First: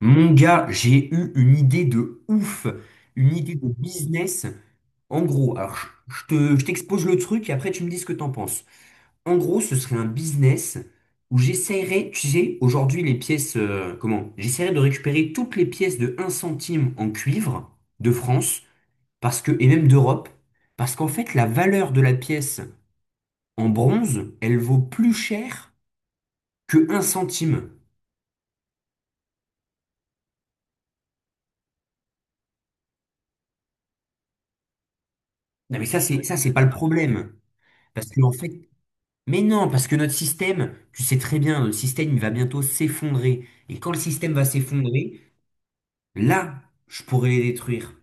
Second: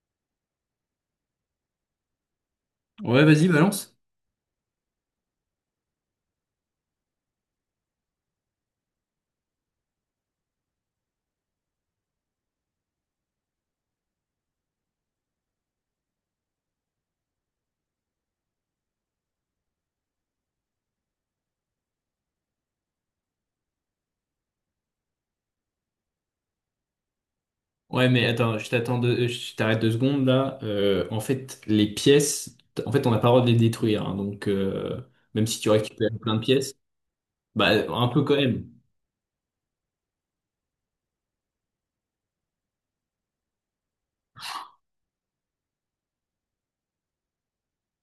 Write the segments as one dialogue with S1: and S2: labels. S1: Mon gars, j'ai eu une idée de ouf,
S2: Ouais,
S1: une
S2: vas-y,
S1: idée de
S2: balance.
S1: business. En gros, je t'expose le truc et après tu me dis ce que t'en penses. En gros, ce serait un business où j'essaierais, tu sais, aujourd'hui les pièces, comment? J'essaierais de récupérer toutes les pièces de un centime en cuivre de France, parce que, et même d'Europe, parce qu'en fait la valeur de la pièce en bronze, elle vaut plus cher que un centime.
S2: Ouais, mais attends, je t'arrête 2 secondes là. En fait, les pièces, en fait, on n'a pas le droit de les détruire, hein. Donc, même si tu
S1: Non mais ça
S2: récupères
S1: c'est
S2: plein
S1: ça
S2: de
S1: c'est pas le
S2: pièces,
S1: problème.
S2: bah, un
S1: Parce que
S2: peu
S1: en
S2: quand
S1: fait,
S2: même.
S1: mais non, parce que notre système, tu sais très bien, notre système, il va bientôt s'effondrer. Et quand le système va s'effondrer, là, je pourrais les détruire.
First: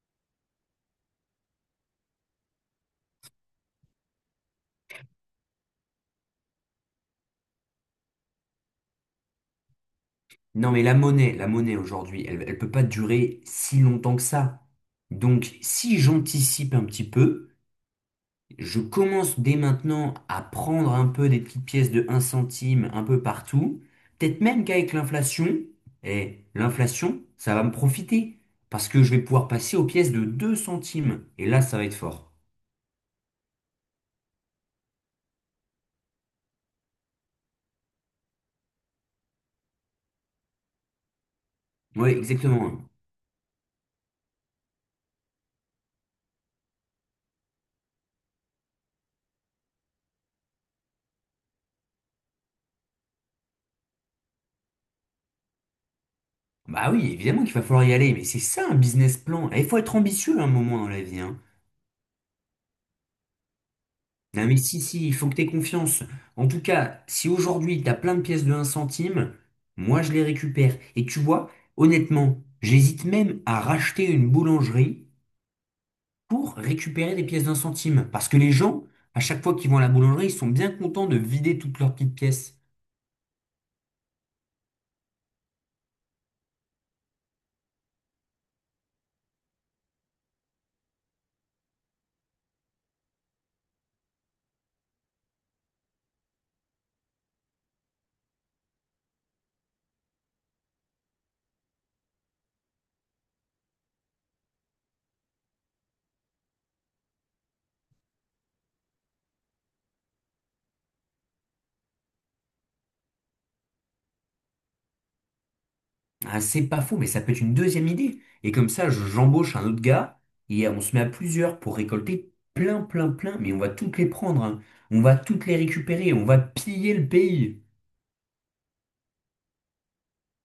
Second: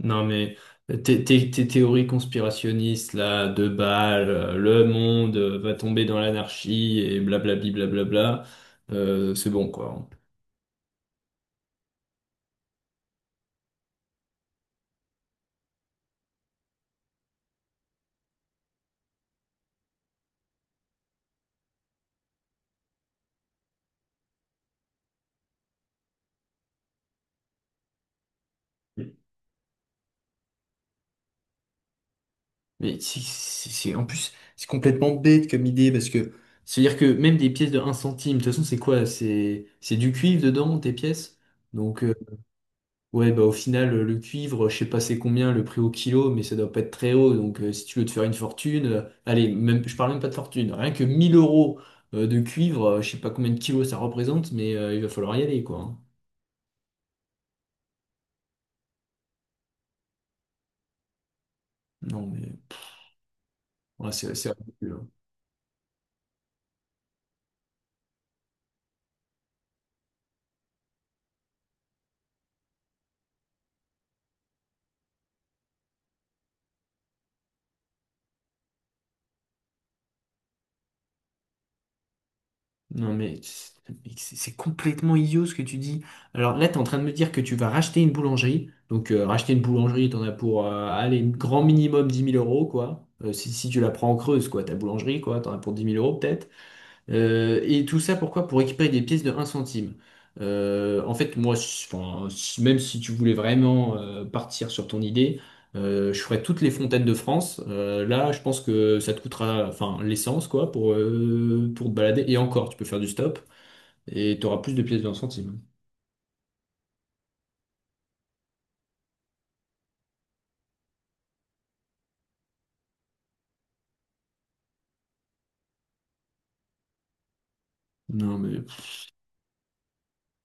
S2: Non, mais tes théories conspirationnistes là, de balles, le monde va tomber dans l'anarchie et blablabli, blablabla, c'est bon quoi.
S1: Non, mais la monnaie aujourd'hui, elle, elle peut pas durer si longtemps que ça. Donc, si j'anticipe un petit peu, je commence dès maintenant à prendre un peu des petites pièces de un centime un peu partout. Peut-être même qu'avec l'inflation, et l'inflation, ça va me profiter. Parce que je vais pouvoir passer aux pièces de 2 centimes. Et là, ça va être fort.
S2: Mais en plus, c'est complètement bête comme idée parce que c'est-à-dire que même des pièces de un centime, de toute façon, c'est quoi? C'est du cuivre dedans, tes pièces? Donc,
S1: Oui, exactement.
S2: ouais, bah au final, le cuivre, je sais pas c'est combien le prix au kilo, mais ça doit pas être très haut. Donc, si tu veux te faire une fortune, allez, même, je parle même pas de fortune, rien que 1 000 euros de cuivre, je sais pas combien de kilos ça représente, mais il va falloir y aller, quoi, hein.
S1: Bah oui, évidemment qu'il va falloir y aller, mais c'est ça un business plan. Et il faut être ambitieux à un moment dans la vie. Hein.
S2: Non, mais ouais, c'est
S1: Non,
S2: c'est
S1: mais si,
S2: ridicule,
S1: si,
S2: hein.
S1: il faut que tu aies confiance. En tout cas, si aujourd'hui tu as plein de pièces de un centime, moi je les récupère. Et tu vois, honnêtement, j'hésite même à racheter une boulangerie pour récupérer des pièces d'un centime. Parce que les gens, à chaque fois qu'ils vont à la boulangerie, ils sont bien contents de vider toutes leurs petites pièces.
S2: Non, mais c'est complètement idiot ce que tu dis. Alors là, tu es en train de me dire que tu vas racheter une boulangerie. Donc, racheter une boulangerie, tu en as pour, allez, grand minimum 10 000 euros, quoi. Si tu la prends en creuse, quoi, ta boulangerie, quoi, tu en as pour 10 000 euros peut-être. Et tout ça pourquoi? Pour récupérer des pièces de un centime. En fait, moi, même si tu voulais vraiment partir sur ton idée, je ferais toutes les fontaines de France. Là, je pense que ça te coûtera, enfin, l'essence, quoi, pour te balader. Et encore, tu peux faire du stop et tu auras plus de pièces de un centime.
S1: Ah, c'est pas faux, mais ça peut être une deuxième idée. Et comme ça, j'embauche un autre gars et on se met à plusieurs pour récolter plein, plein, plein. Mais on va toutes les prendre, hein. On va toutes les récupérer. On va piller le pays.
S2: Non, mais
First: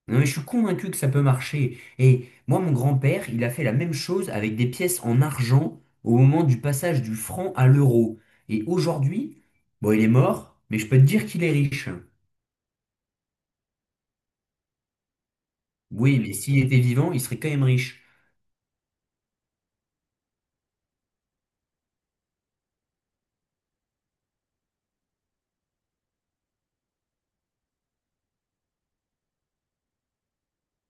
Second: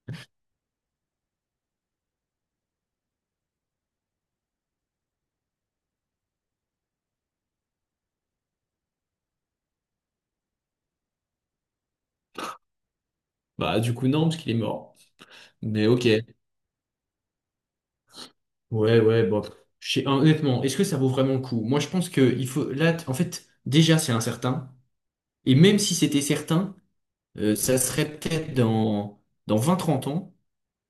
S1: Non, mais je suis convaincu que ça peut marcher. Et moi, mon grand-père, il a fait la même chose avec des pièces en argent au moment du passage du franc à l'euro. Et aujourd'hui, bon, il est mort, mais je peux te dire qu'il est riche.
S2: bah, du coup, non, parce qu'il est mort. Mais ok.
S1: Oui, mais s'il était vivant, il serait quand même riche.
S2: Ouais, ouais, bon. Honnêtement, est-ce que ça vaut vraiment le coup? Moi, je pense que il faut. Là, en fait, déjà, c'est incertain. Et même si c'était certain, ça serait peut-être dans 20-30 ans.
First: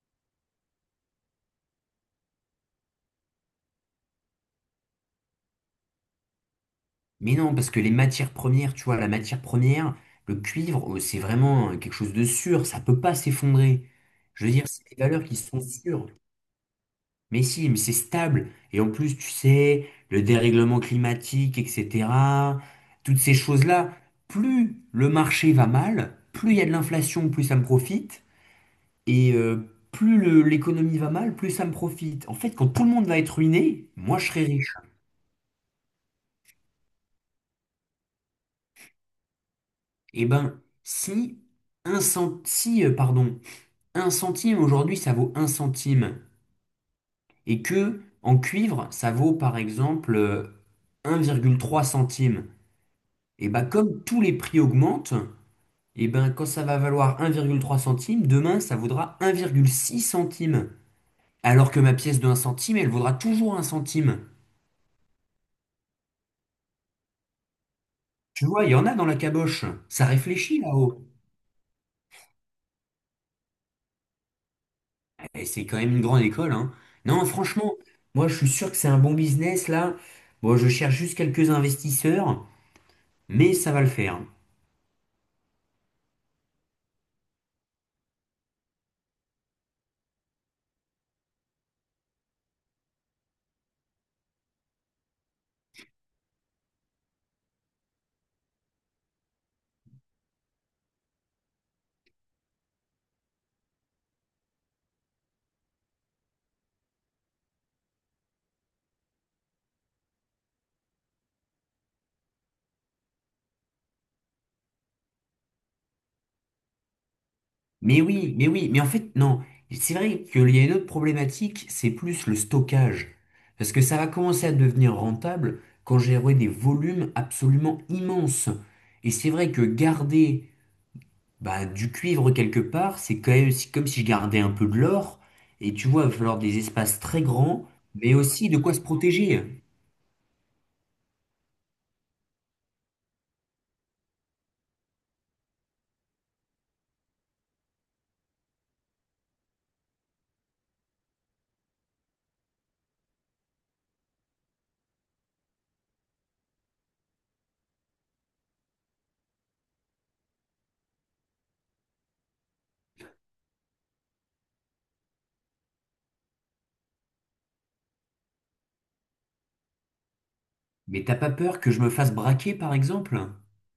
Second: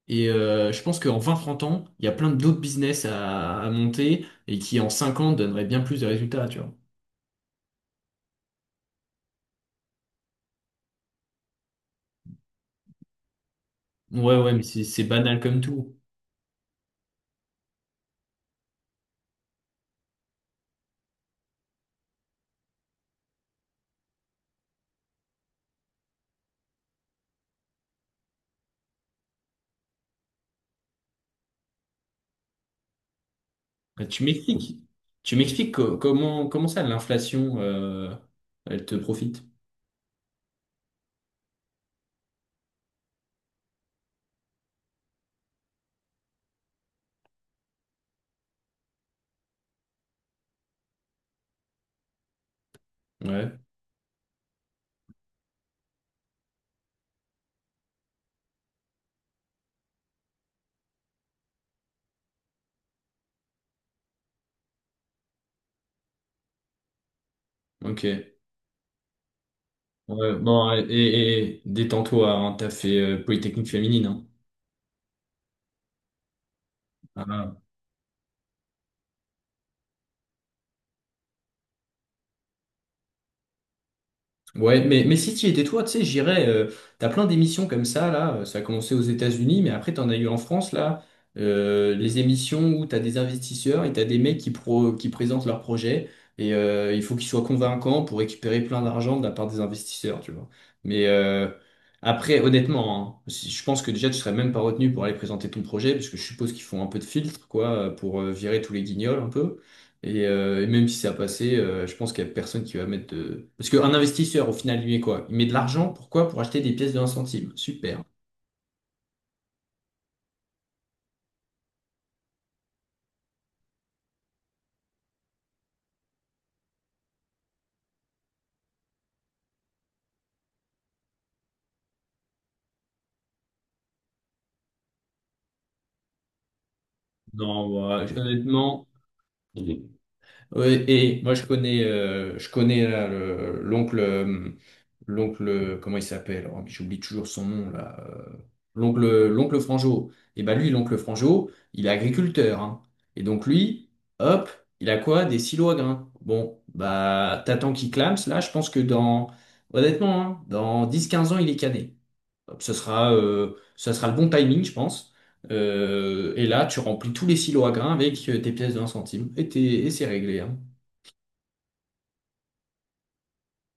S2: Et je pense qu'en 20-30 ans, il y a plein d'autres business à monter et qui en 5 ans donneraient bien plus de résultats, tu vois.
S1: Mais non, parce que les matières premières, tu vois, la matière première, le cuivre, c'est vraiment quelque chose de sûr, ça peut pas s'effondrer.
S2: Ouais,
S1: Je
S2: ouais,
S1: veux
S2: mais
S1: dire,
S2: c'est
S1: c'est des
S2: c'est
S1: valeurs qui
S2: banal
S1: sont
S2: comme tout.
S1: sûres. Mais si, mais c'est stable. Et en plus, tu sais, le dérèglement climatique, etc., toutes ces choses-là, plus le marché va mal, plus il y a de l'inflation, plus ça me profite. Et l'économie va mal, plus ça me profite. En fait, quand tout le monde va être ruiné,
S2: Bah,
S1: moi
S2: tu
S1: je serai riche.
S2: m'expliques. Tu m'expliques comment ça, l'inflation, elle te profite.
S1: Eh ben, si, pardon, un centime aujourd'hui, ça vaut un centime. Et que en cuivre, ça vaut par exemple 1,3 centime. Et
S2: Ouais,
S1: bah comme tous les prix augmentent, et ben quand ça va valoir 1,3 centime, demain ça vaudra 1,6 centime. Alors que ma pièce de un centime, elle vaudra toujours un centime.
S2: ok.
S1: Tu vois, il y en a dans la caboche. Ça
S2: Ouais,
S1: réfléchit
S2: bon, et,
S1: là-haut.
S2: et- et détends-toi, hein, t'as fait Polytechnique féminine, hein.
S1: Eh, c'est quand même une grande école, hein. Non,
S2: Ah,
S1: franchement, moi je suis sûr que c'est un bon business là. Bon, je cherche juste quelques investisseurs, mais ça va le faire.
S2: ouais, mais si tu étais toi, tu sais, j'irais. T'as plein d'émissions comme ça, là. Ça a commencé aux États-Unis, mais après, t'en as eu en France, là. Les émissions où t'as des investisseurs et t'as des mecs qui présentent leurs projets. Et il faut qu'ils soient convaincants pour récupérer plein d'argent de la part des investisseurs, tu vois. Mais après, honnêtement, hein, je pense que déjà, tu serais même pas retenu pour aller présenter ton projet, parce que je suppose qu'ils font un peu de filtre, quoi, pour virer tous les guignols, un peu. Et même si ça a passé, je pense qu'il n'y a personne qui va mettre de... Parce qu'un investisseur, au final, lui, est quoi? Il met de l'argent, pourquoi? Pour acheter des pièces de un centime.
S1: Mais
S2: Super.
S1: oui, mais oui, mais en fait, non. C'est vrai qu'il y a une autre problématique, c'est plus le stockage. Parce que ça va commencer à devenir rentable quand j'aurai des volumes absolument immenses. Et c'est vrai que garder bah, du cuivre quelque part, c'est quand même comme si je gardais un peu de l'or. Et tu vois, il va falloir des espaces très grands,
S2: Non, moi,
S1: mais aussi de quoi se
S2: honnêtement...
S1: protéger.
S2: Ouais, et moi, je connais là, l'oncle. L'oncle, comment il s'appelle? Oh, mais j'oublie toujours son nom là. L'oncle Franjo. Et ben lui, l'oncle Franjo, il est agriculteur, hein. Et donc lui, hop, il a quoi? Des silos à grains. Bon, bah t'attends qu'il clame, là, je pense que dans, honnêtement, hein, dans 10-15 ans, il est cané. Hop, ce sera le bon timing, je pense. Et là, tu remplis tous les silos à grains avec tes pièces de un centime et, et c'est réglé, hein.
S1: Mais t'as pas peur que je me fasse braquer, par exemple?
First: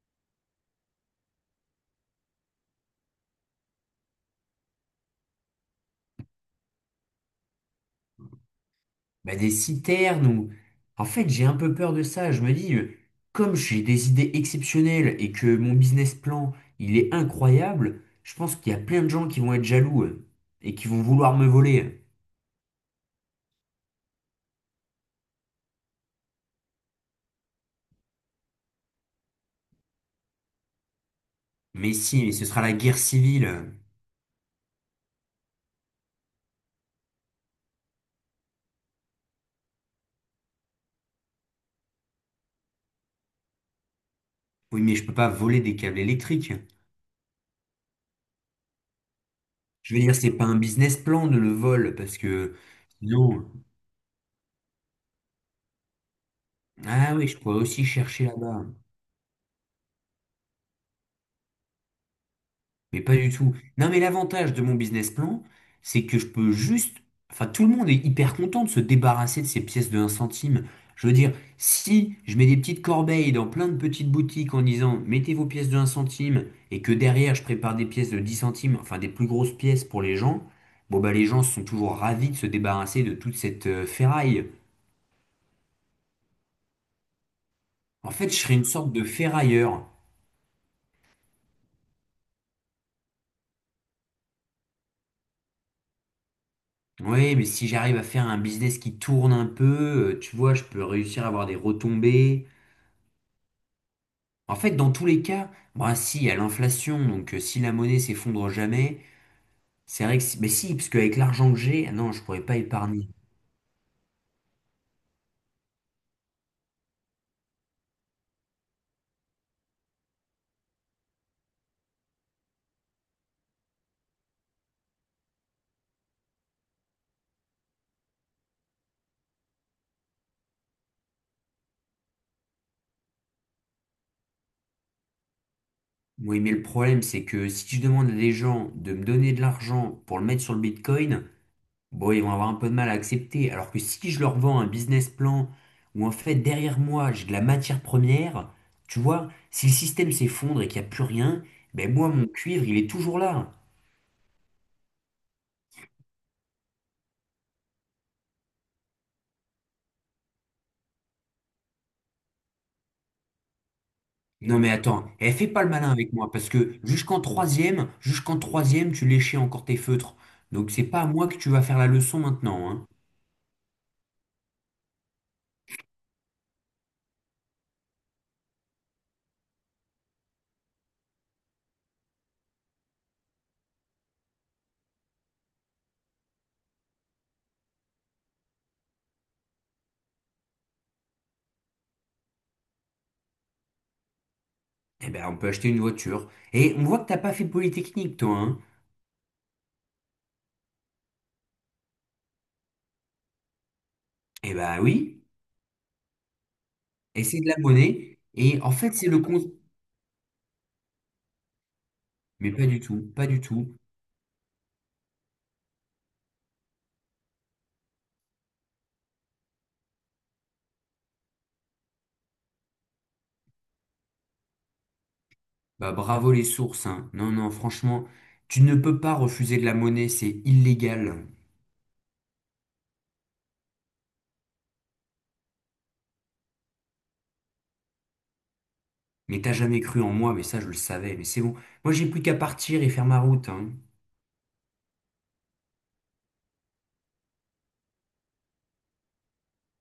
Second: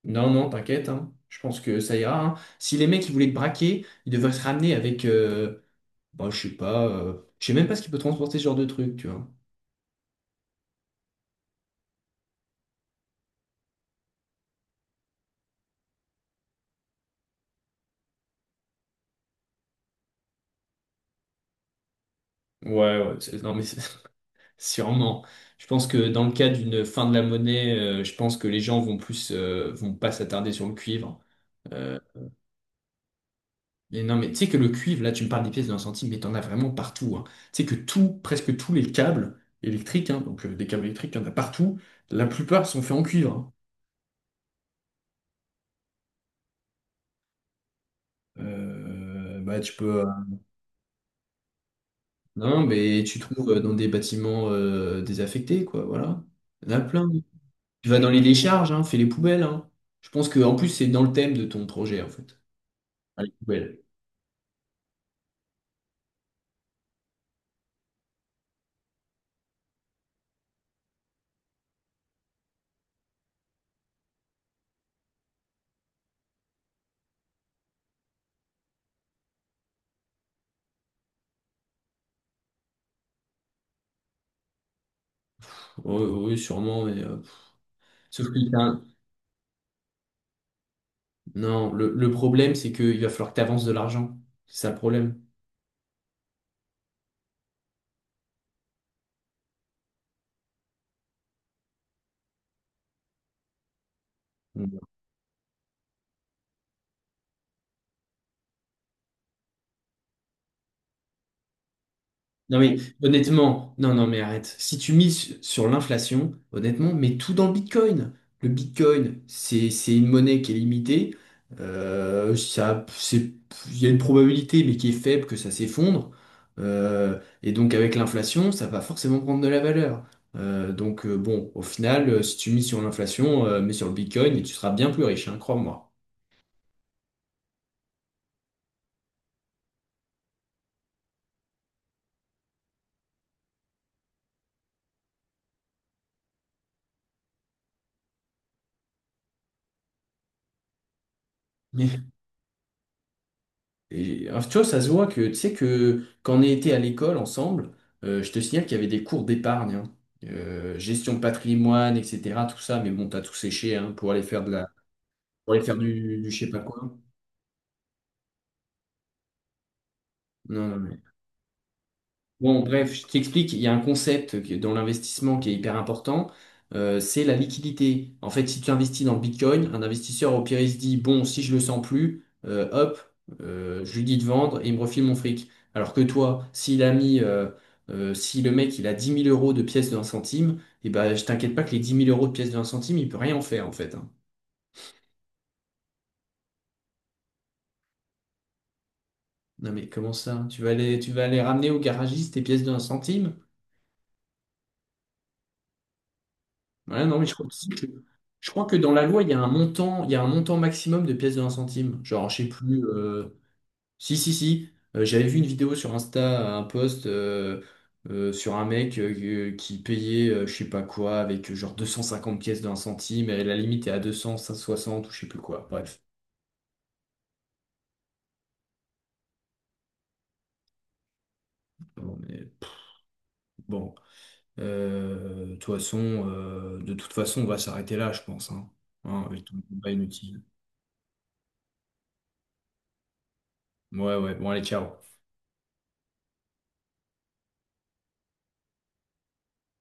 S2: Non, non, t'inquiète, hein. Je pense que ça ira, hein. Si les mecs ils voulaient te braquer, ils devraient se ramener avec, bah, je sais pas, je sais même pas ce qu'ils peut transporter ce genre de truc, tu vois.
S1: Bah, des citernes ou... En fait, j'ai un peu peur de ça. Je me dis, comme j'ai des idées exceptionnelles et que mon business plan, il est incroyable, je pense qu'il y a plein de gens qui vont être jaloux et qui vont vouloir me voler.
S2: Ouais, ouais, non mais sûrement. Je pense que dans le cas d'une fin de la monnaie, je pense que les gens vont plus, vont pas s'attarder sur le cuivre.
S1: Mais
S2: Euh,
S1: si, mais ce sera la guerre civile.
S2: mais non, mais tu sais que le cuivre, là, tu me parles des pièces d'un centime, mais t'en as vraiment partout, hein. Tu sais que tout, presque tous les câbles électriques, hein, donc des câbles électriques, il y en a partout. La plupart sont faits en cuivre, hein.
S1: Oui, mais je peux pas voler des câbles électriques.
S2: Bah, tu
S1: Je veux
S2: peux.
S1: dire, c'est pas un business plan de le vol parce que
S2: Non, mais tu
S1: sinon...
S2: trouves dans des bâtiments désaffectés, quoi, voilà. Il y en a plein.
S1: Ah oui, je pourrais aussi
S2: Tu vas dans les
S1: chercher là-bas.
S2: décharges, hein, fais les poubelles, hein. Je pense que en plus c'est dans le thème de ton projet, en fait.
S1: Mais pas
S2: Ah,
S1: du
S2: les
S1: tout.
S2: poubelles.
S1: Non, mais l'avantage de mon business plan, c'est que je peux juste... Enfin, tout le monde est hyper content de se débarrasser de ces pièces de un centime. Je veux dire, si je mets des petites corbeilles dans plein de petites boutiques en disant mettez vos pièces de un centime et que derrière je prépare des pièces de 10 centimes, enfin des plus grosses pièces pour les gens, bon bah les gens sont toujours ravis de se débarrasser de toute cette ferraille.
S2: Oui, oui, sûrement, mais
S1: En
S2: sauf
S1: fait, je
S2: que
S1: serais une sorte de ferrailleur.
S2: non, le problème, c'est qu'il va falloir que tu avances de l'argent. C'est ça le problème.
S1: Oui, mais si j'arrive à faire un business qui tourne un peu, tu vois, je peux réussir à avoir des retombées. En fait, dans tous les cas, bah si, il y a l'inflation, donc si la monnaie s'effondre jamais, c'est vrai que si, mais si, parce qu'avec l'argent que j'ai, ah non, je pourrais pas
S2: Non mais
S1: épargner.
S2: honnêtement, non non mais arrête. Si tu mises sur l'inflation, honnêtement, mets tout dans le Bitcoin. Le Bitcoin, c'est une monnaie qui est limitée. Ça, c'est, il y a une probabilité, mais qui est faible que ça s'effondre. Et donc avec l'inflation, ça va forcément prendre de la valeur. Donc, bon, au final, si tu mises sur l'inflation, mets sur le Bitcoin et tu seras bien plus riche, hein, crois-moi.
S1: Oui, mais le problème, c'est que si je demande à des gens de me donner de l'argent pour le mettre sur le Bitcoin, bon, ils vont avoir un peu de mal à accepter. Alors que si je leur vends un business plan où en fait derrière moi j'ai de la matière première, tu vois, si le système s'effondre et qu'il n'y a plus rien, ben moi mon cuivre il est toujours là.
S2: Et, alors, tu vois, ça se voit que, tu sais, que quand on était à l'école ensemble, je te signale qu'il y avait des cours d'épargne, hein. Gestion de patrimoine, etc., tout ça, mais bon, t'as tout séché, hein,
S1: Non mais attends, eh, fais
S2: pour
S1: pas
S2: aller
S1: le
S2: faire
S1: malin avec
S2: du
S1: moi,
S2: je
S1: parce
S2: sais pas
S1: que
S2: quoi.
S1: jusqu'en troisième, tu léchais encore tes feutres.
S2: Non,
S1: Donc
S2: non,
S1: c'est pas à moi que tu vas faire la leçon
S2: Bon,
S1: maintenant, hein.
S2: bref, je t'explique, il y a un concept dans l'investissement qui est hyper important, c'est la liquidité. En fait, si tu investis dans le Bitcoin, un investisseur au pire, il se dit, bon, si je le sens plus, hop, je lui dis de vendre et il me refile mon fric. Alors que toi, s'il a mis, si le mec, il a 10 000 euros de pièces de un centime, et ben, je t'inquiète pas que les 10 000 euros de pièces de un centime, il peut rien en faire, en fait, hein.
S1: Eh ben on peut acheter une voiture. Et on voit que t'as pas fait Polytechnique, toi, hein.
S2: Non mais comment ça? Tu vas aller ramener au garagiste tes pièces de un centime?
S1: Eh ben oui,
S2: Ouais, non,
S1: et
S2: mais je
S1: c'est
S2: crois
S1: de la
S2: aussi que,
S1: monnaie.
S2: je
S1: Et
S2: crois
S1: en
S2: que dans
S1: fait,
S2: la
S1: c'est le
S2: loi, il y a
S1: compte.
S2: un montant, il y a un montant maximum de pièces de un centime. Genre, je sais
S1: Mais pas du
S2: plus.
S1: tout, pas du tout.
S2: Si, si, si. J'avais vu une vidéo sur Insta, un post sur un mec qui payait, je sais pas quoi, avec genre 250 pièces de un centime, et la limite est à 200, 160 ou je sais plus quoi.
S1: Bah
S2: Bref.
S1: bravo les sources, hein. Non, non, franchement, tu ne peux pas refuser de la monnaie, c'est illégal.
S2: Bon, mais, pff, bon. Euh, de toute façon, de toute façon, on va s'arrêter là, je pense. Hein, hein,
S1: Mais
S2: avec
S1: t'as
S2: tout le
S1: jamais
S2: débat
S1: cru en moi,
S2: inutile.
S1: mais ça je le savais, mais c'est bon. Moi j'ai plus qu'à partir et faire ma route, hein.
S2: Ouais, ouais. Bon, allez, ciao.